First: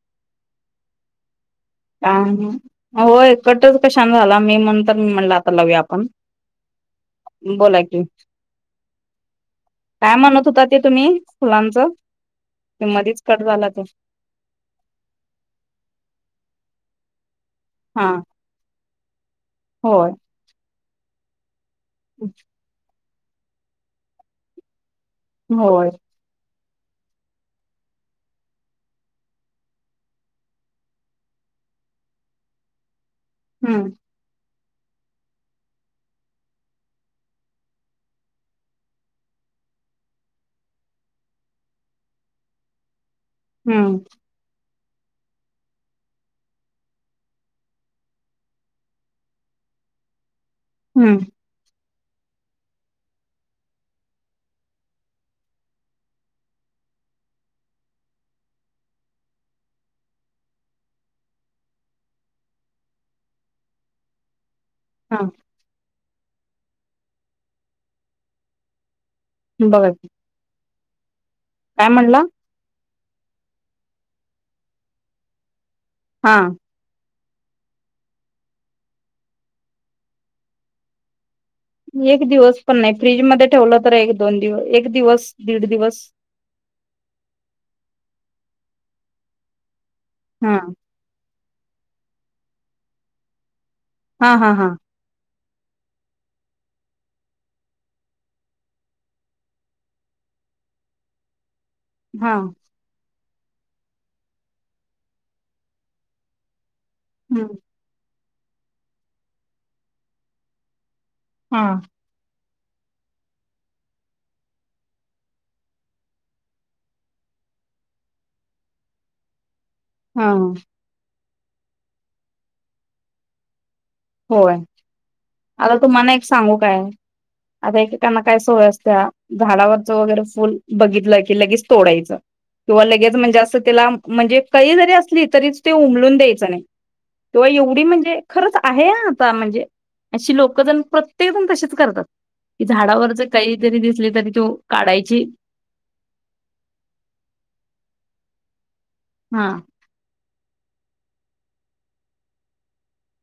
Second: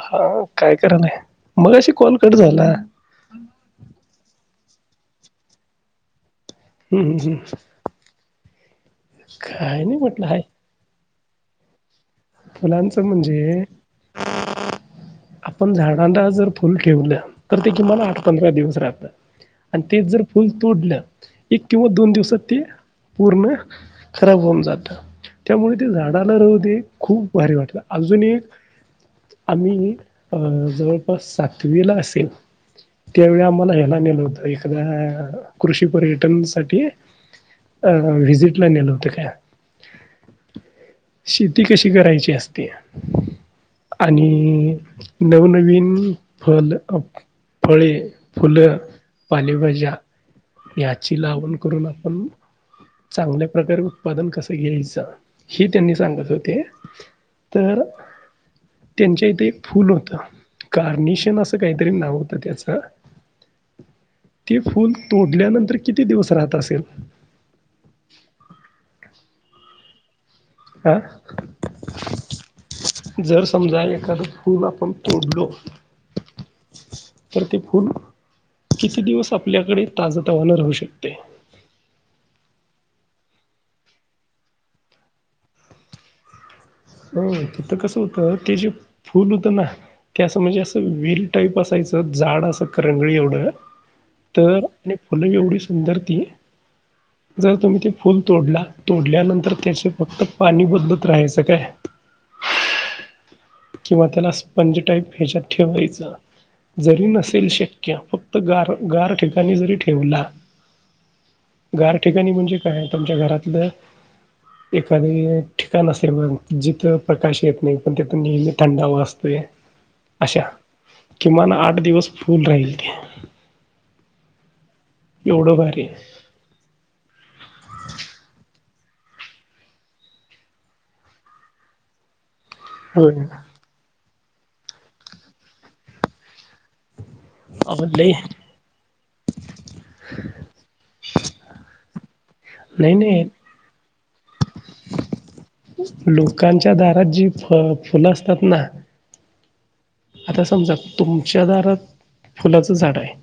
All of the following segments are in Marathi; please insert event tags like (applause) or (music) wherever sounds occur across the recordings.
हा, काय करायलाय? मगाशी कॉल कट झाला. (unintelligible) होय कट च झाला कशानं मी म्हणून तर मी मम्हणलं आता लावया आपण. हम्म हम्म बोला की नाही काय म्हटलं म्हणत होता ते तुम्ही, फुलांचं. ते फुलांच मधीच कट म्हणजे झाला ते (inaudible) आपण झाडांना जर फुल ठेवलं तर ते किमान हा आठ पंधरा दिवस राहत. आणि तेच होय जर फुल तुडलं एक किंवा दोन दिवसात ते पूर्ण खराब होऊन जात त्यामुळे ते होय झाडाला रह दे खूप भारी वाटत अजून एक आम्ही अं जवळपास सातवीला असेन. त्यावेळी आम्हाला हम्म ह्यायला नेलं होत. एखादा्या कृषी पर्यटन साठी अ वि्हजिटला नेलं होत त्या शे ती कशी करायची असते, हम्म आणि नवनवीन फल आप फळे, फुलं, पालेभाज्या हम्म याची लावण करून आपण चांगल्या प्रकारे उत्पादन कसं घ्यायचं, हे त्यांनी सांगत होते. तर त्यांच्या इथे एक फुल होत, कार्निशन असं काहीतरी नाव होतं त्याच (inaudible) ते फुल हा तोडल्यानंतर किती दिवस राहत असेल? बघा काय अह काय म्हणला? जर समजा एखादं फूल आपण तोडलो हा. तर ते फूल किती दिवस आपल्याकडे ताज तवान राहू शकते एक दिवस पण नाही फ्रीज मध्ये ठेवलं तर एक दोन दिवस एक दिवस दीड दिवस (inaudible) हो तिथ कसं होत ते जे फुल होतं ना त्या असं हा म्हणजे असं विल टाईप असायचं जाड असं करंगळी एवढं हा हा तर हा आणि फुलं एवढी सुंदर ती जर तुम्ही ते फुल तोडला तोडल्यानंतर त्याचे फक्त पाणी बदलत राहायचं काय हा. किंवा त्याला स्पंज टाईप ह्याच्यात ठेवायच जरी नसेल शक्य फक्त गार गार ठिकाणी जरी ठेवल, हा गार ठिकाणी म्हणजे काय आहे तुमच्या घरातलं एखादे ठिकाण असेल जिथं प्रकाश येत नाही पण ते पनी थंडावा असते हा. किमान आठ दिवस फुल राहील ते होय एवढं आता भारी आहे. तुम्हाला एक सांगू काय? आता एकेकांना काय सवय असत्या झाडावरच वगैरे फुल बघितलं की लगेच तोडायचं किंवा होय. लगेच म्हणजे असं त्याला म्हणजे कळी जरी असली तरीच ते उमलून द्यायचं नाही तेव्हा एवढी अहो लय म्हणजे खरंच आहे आता म्हणजे अशी लोकंजण प्रत्येकजण तसेच करतात की नाही झाडावर नाही जर कळी जरी दिसले तरी तो काढायची लोकांच्या दारात जी फळ फुलं असतात ना हा. आता समजा तुमच्या दारात फुलाचं झाड आहे.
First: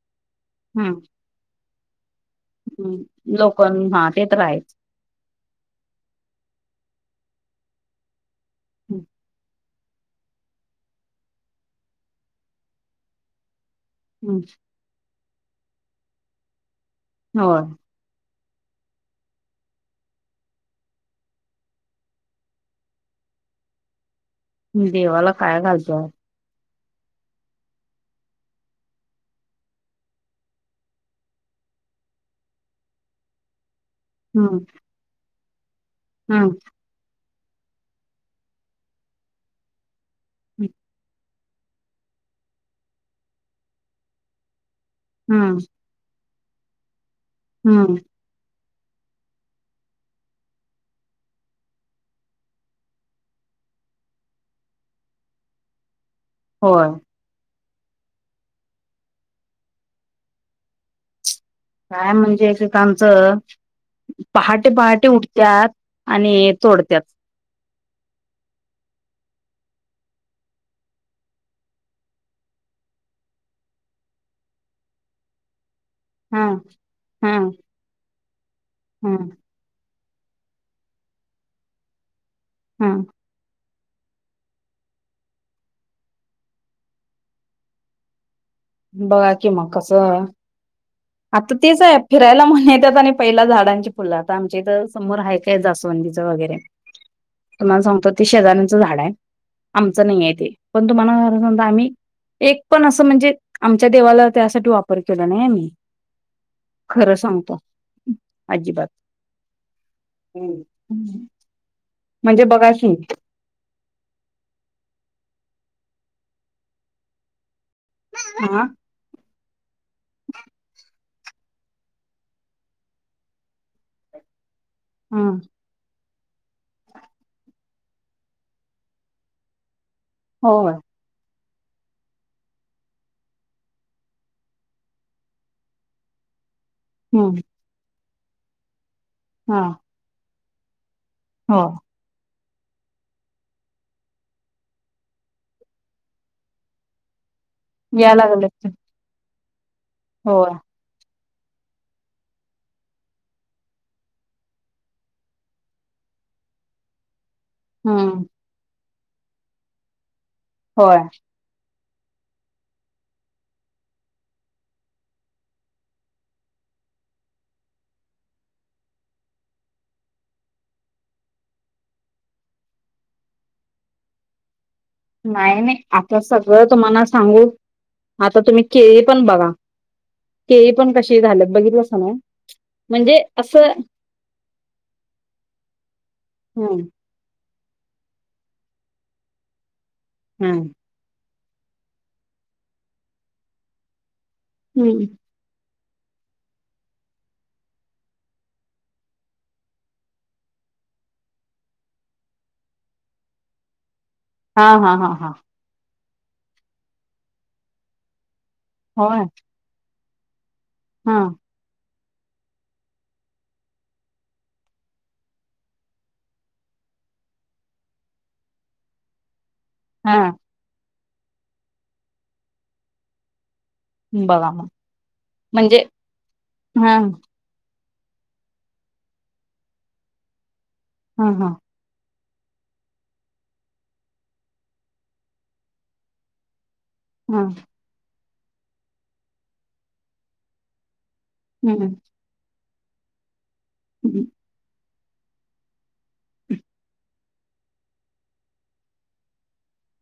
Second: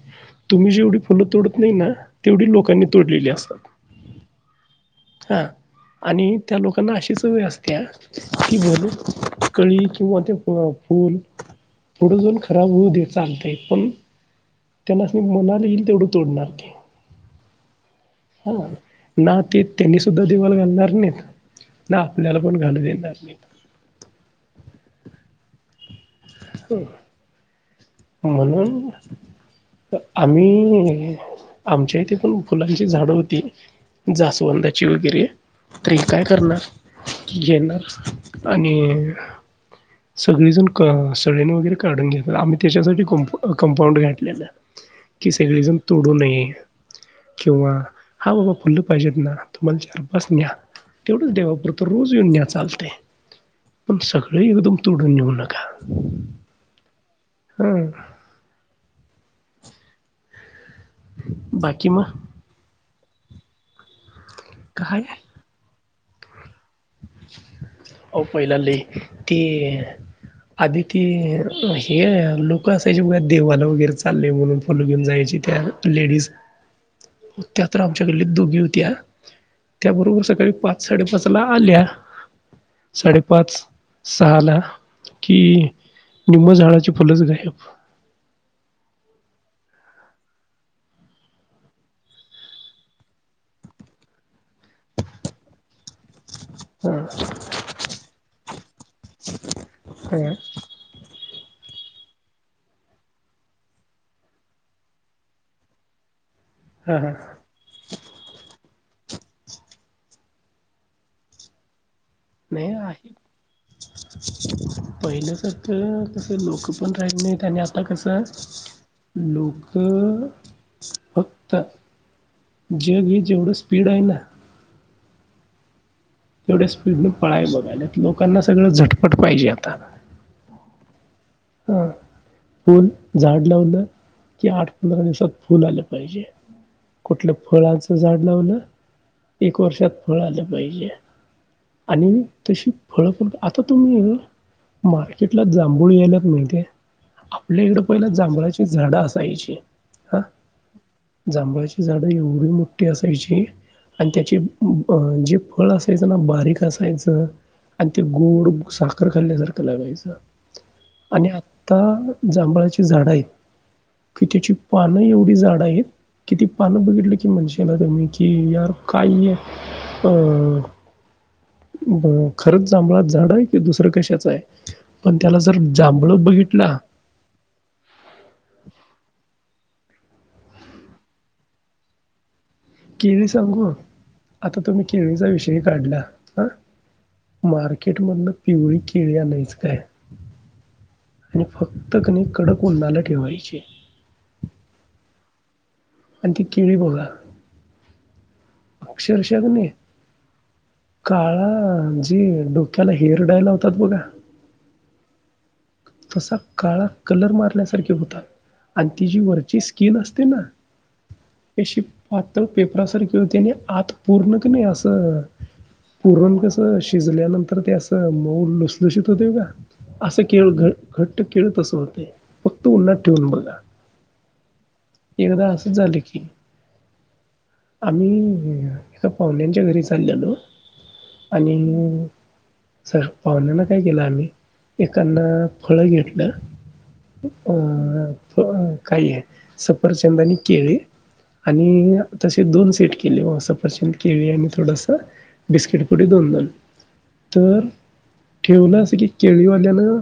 तुम्ही जेवढी हम्म फुलं तोड त नाही ना तेवढी लोकांनी तोडलेली असतात. लोक हा ते तर आहेच. हा. आणि त्या लोकांना अशीच सवय असते की बोलू कळी किंवा ते फूल पुढं जाऊन खराब होऊ द्या चालतय पण हहम्म. त्यांसनी मनाला येईल तेवढ तोडणार ते हो. हो ना ते त्यांनी सुद्धा देवाला घालणार नाहीत ना आपल्याला पण घालू देणार नाहीत देवाला काय घालतोय म्हणून आम्ही आमच्या इथे पण फुलांची झाड होती हम्म जास्वंदाची वगैरे तर हे काय हम्म करणार? घेणार आणि सगळीजण क अह कळी वगैरे काढून घेणार आम्ही त्याच्यासाठी कंपांड घाातलेल की हम्म सगळे जण तोडू नये किंवा हम्म हा बाबा फुलं पाहिजेत ना तुम्हाला चारपाच न्या तेवढंच देवापुरत रोज येऊन न्या चालतंय पण सगळे एकदम तोडून नेऊ नका होय. हा. बाकी काय मग म्हणजे एकेक आमचं पहाटे पहाटे काय उठतात आणि तोडत्यात हो पहिला ती आधी त हे लोक असायचे देवाला वगैरे चालले म्हणून फुलं घेऊन जायचे त्या लेडीज हा त्या तर आमच्याकडले दोघी होत्या हम्म त्याबरोबर सकाळी पाच साडेपाच ला आल्या हा साडेपाच सहाला कि निम्म झाडाची फुलचं गायब बघा कि म कसं आता तेच आहे फिरायला म्हणून येतात आणि पहिला झाडांची फुलं आता आमच्या इथं समोर हाय काय आहे जास्वंदी वगैरे हां तुम्हाला सांगतो ते शेजाऱ्यांच झाड आहे आमचं नाही आहे हां ते पण तुम्हाला सजा आम्ही एक पण असं म्हणजे आमच्या देवाला त्यासाठी वापर केला नाही आम्ही हां हां खरं सांगतो अजिबात म्हणजे बघा स पहिलंचत कसं लोक पण राहिलं नाही आणि आ आता कसं हा आहे लोक फक्त जग हे जेवढं स्पीड आहे ना हम तेवढ्या स्पीडने पळायचं लोकांना सगळं झटपट पाहिजे आता होय. हा फूल झाड लावलं की आठ पंधरा दिवसात फूल आलं पाहिजे कुठलं हम्म फळाच झाड लावलं एक हा वर्षात फळ आलं पाहिजे हो आणि तशी फळ आता तुम्ही मार्केटला जांभूळ याय लागल्यात माहिती आपल्या इकडे पहिलं जांभळाची झाडं असायची. हां हो जांभळाची झाड एवढी मोठी असायची. आणि त्याची जे फळ असायचं ना बारीक असायचं आणि ते हम्म गोड साखर खाल्ल्यासारखं लागायचं. होय आता जांभळाची झाडं आहेत की त्याची पानं एवढी जाड आहेत किती पानं बघितलं की म्हणशीला तुम्ही कि यार काय आहे अं ब खरंच जांभळाच झाड आहे कि दुसरं कशाच आहे पण त्याला जर नाही नाही आता जांभळं सगळं बघितला तुम्हाना सांगू आता तुम्ही केळी पण प बघा केळी पण कशी झाल बघितलंस ना. म्हणजे केळी सांगू असं आता तुम्ही केळीचा विषय काढला हा. हम्म मार्केटमधन पिवळी केळी आणायच काय. हम्म. आणि फक्त कणी कडक उन्हाला ठेवायची हम्म. आणि ती केळी बघा अक्षरशः की नाही काळा जी डोक्याला हेयर डाय लावतात बघा हा हा हा हा. तसा काळा कलर मारल्यासारखे होता आणि तिजी होय वरची साल असते ना हा अशी पात्र पेपरासारखी होती आणि आत पूर्ण क नाही असं पुूरण कसं शिजल्यानंतर ते असं मऊ लुसलुशीत होते का हा असं केळ घट्ट केळ तसं होते फक्त उन्नत ठेवून बघा. बघा मग एकदा आसचं म्हणजे झालं की हा आम्ही एका पाहूनच्या घरी चाल्यालो हा हा आणि सग पाहुण्यांना काय केलं आम्ही एकान फळ घेतलं. हा अ काय हे सफरचंद आणि केळी. आणि हम्म यं तसे दोन सेट केले सफरचंद, हम्म केळी आणि थोडसं बिस्किट पुढे दोन जण तर ठेवलं असं की केळीवाल्यानं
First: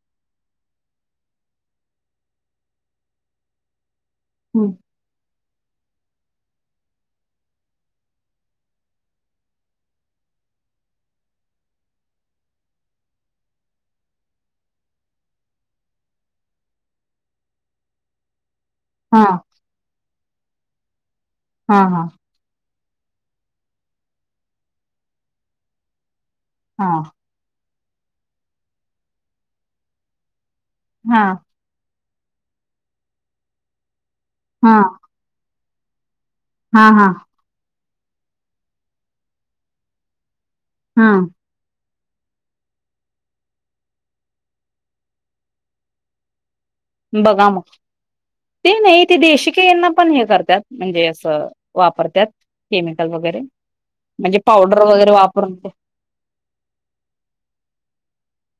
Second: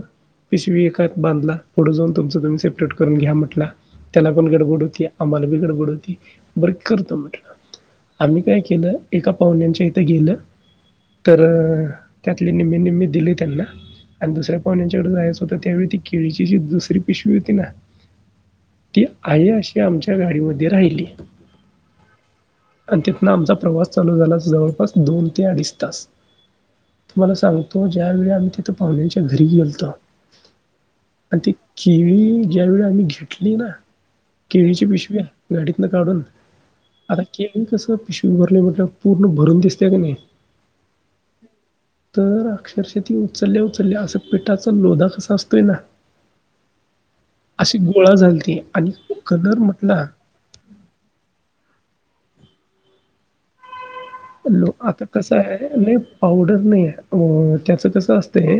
पिशवी एकात बांधला पुढं जाऊन तुमचं तुमी सेपरेट करून घ्या म्हणतला. त्याला पण हम्म. गडबड होती आम्हाला बी गडबड होती बर करतो म्हटलं. आम्ही काय केलं एका पाहुण्यांच्या इथ गेलं. तर त्यातले निम्मे निम्मे दिले त्यांना आणि दुसऱ्या पाहुण्यांच्याकड जायाचं आता त्यावेळी ती केळीची जी दुसरी पिशवी हुती ना ती हा आहे अशी आमच्या त्या गाडीमध्ये राहिली. हा हा. आणि तिथंन आमचा प्रवास चालू झाला, जवळपास दोन ते अडीच तास. हा तुम्हाला सांगतो ज्यावेळी आम्ही तिथं पाहुण्यांच्या घरी गेलतो. हा. आणि ती केळी ज्यावेळी आम्ही घेतली ना हा केळीची पिशवी गाडीत नं काढून हा हा आता केळू कसं पिशवी भरल्या भरल्या पूर्ण भरून दिसत्या कनी हा. तर अक्षरशा ती उचलल्या उचलल्या असं पिठाचा लोधा कसा असतोय ना बघा मग अशी गोळा झाली ती ते आणि नाइ ते देशी कलर केळीना म्हटला पण हे करत्यात म्हणजे असं वापरत्यात केमिकल वगरे. लोक आता कसं हाय नाइ पावडर नाइ याय त्याचं कसं असत ते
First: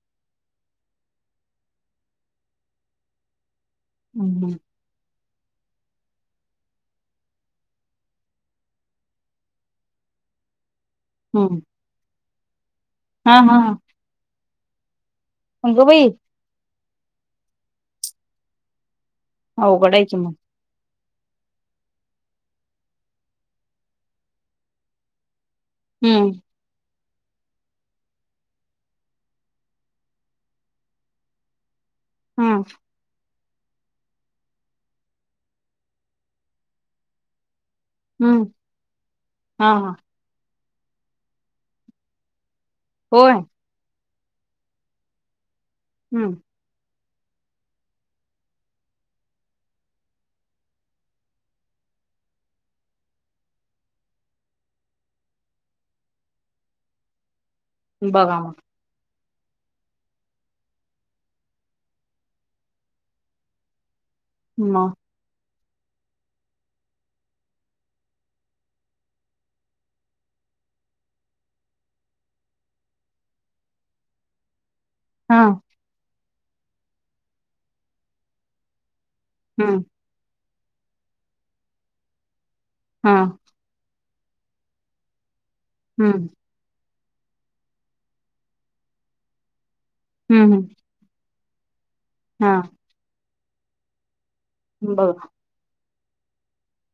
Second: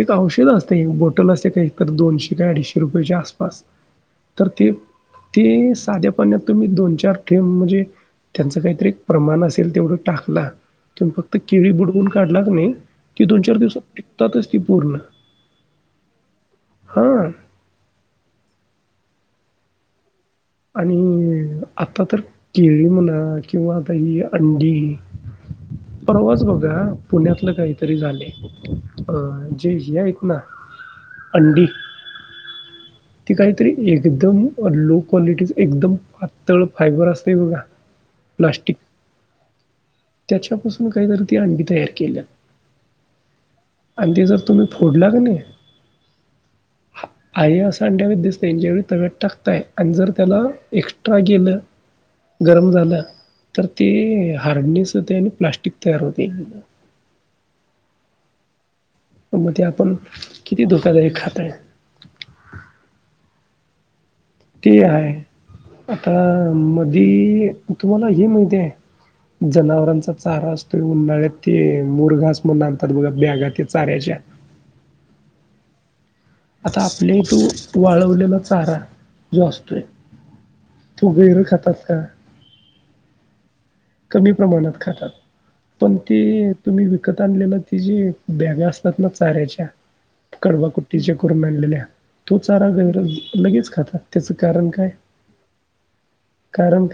एक औषध असतय एक बोटल असत्या ते खरं दोनशे का अडीशे रुपयेच्या आसपास. हम्म तर हम्म. ते ते साध्या पाण्यात तुम्ही दोन चार थेंब म्हणजे त्याचं कायतरी एक प्रमाण अस तेल तेवढ टाकला तुमी फक्त हम्म केळी बुडउन काढला कनी हा दोन चार दिवसात पिकतातचं ती पूर्ण अंग बाई. हा. अवघड हाय की म. आणि आता तर केळी म्हणा किंवा आता ही अंडी हम्म प्रवास बघा. पुण्यातलं कायतरी झाले अं जे हे हायत ना अंडी. हम्म. ती कायतरी एकदम लो कॉलिटीचं कदम पातळ फायबर असतय बघा. हम्म हा हा. त्यापासून कायतरी अंडी तयार किल्यात. होय. आणि ते जर तुम्ही फोडला कनी हम्म. आहे असं (unintelligible) दिसतंय ज्या वेळी तव्यात टाकताय आणि जर त्याला एक्सट्रा गेलं गरम झालं तर ते हारनीस त ते आणि प्लास्टिक तयार होतय (unintelligible) बघा मग. पण म ते आपण किती धोकादायक खाताय. ते मग हाय आता मधी तुम्हाला हे माहिती हाय? जनावरांचा चारा असतोय उन्हाळ्यात ते मुरघास म्हणून आणतात बघा बॅगा त्या चाऱ्याच्या हा. आता आपल्या इथे तो वाळवलेला चारा जो असतोय, हम्म तो गैर खातात का? हा कमी प्रमाणात खातात, पण ते हम्म तुम्ही कत आणलेलं ति जी बॅग असतात ना चाऱ्याच्या, हम्म हम्म. कडवा कुट्टीच्या करून आणलेल्या, तो हा चारा गणगर लगेच खाता त्याचं कारण काय? बघ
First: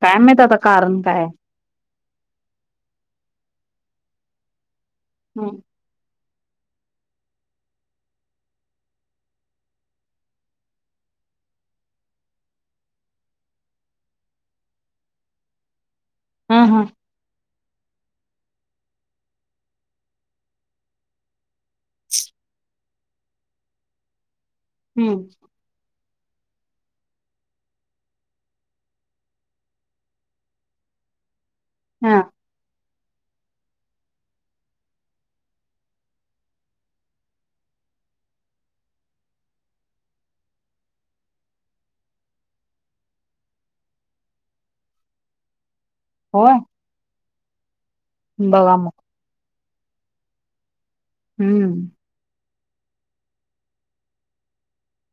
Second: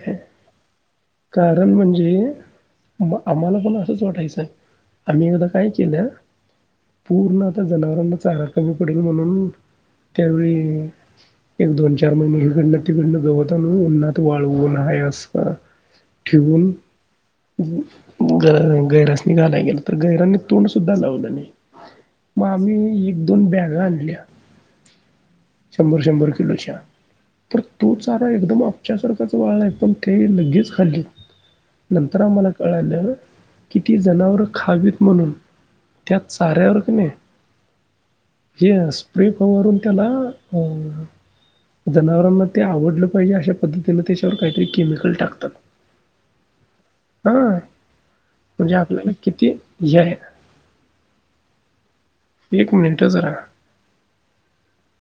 काय माहित आता कारण काय! कारण म्हणजे आम्हाला पण असंच वाटायचं. आम्ही एकदा हम्म काय केलं पूर्ण आता जनावरांना चारा कमी पडेल म्हणून त्यावेळी एक दोन चार महिने ईकडन तिकडन गवत आणून उन्हात वाळवून आहे अस हा ठिवून हा ग गैरास्नी घालाय गेलंतो, गैरांनी तोंड सुद्धा लावलं नाही. मग आम्ही एक दोन बॅगा आणल्या, हम्म शंभर शंभर किलोच्या तर तो चारा एकदम आपच्यासारखाच वाळला, पण ते लगेच खाल्ली हा नंतर आम्हाला कळालं, कि ती जनावर खावीत म्हणून त्या चाऱ्यावर कनी, हे स्प्रे फवारून त्याला अ जनावरांना ते आवडलं पाहिजे अशा पद्धतीने त्याच्यावर काहीतरी केमिकल टाकतात. होय? हा म्हणजे बघा मग आपल्याला किती हे आहे, हम्म एक मिनट जरा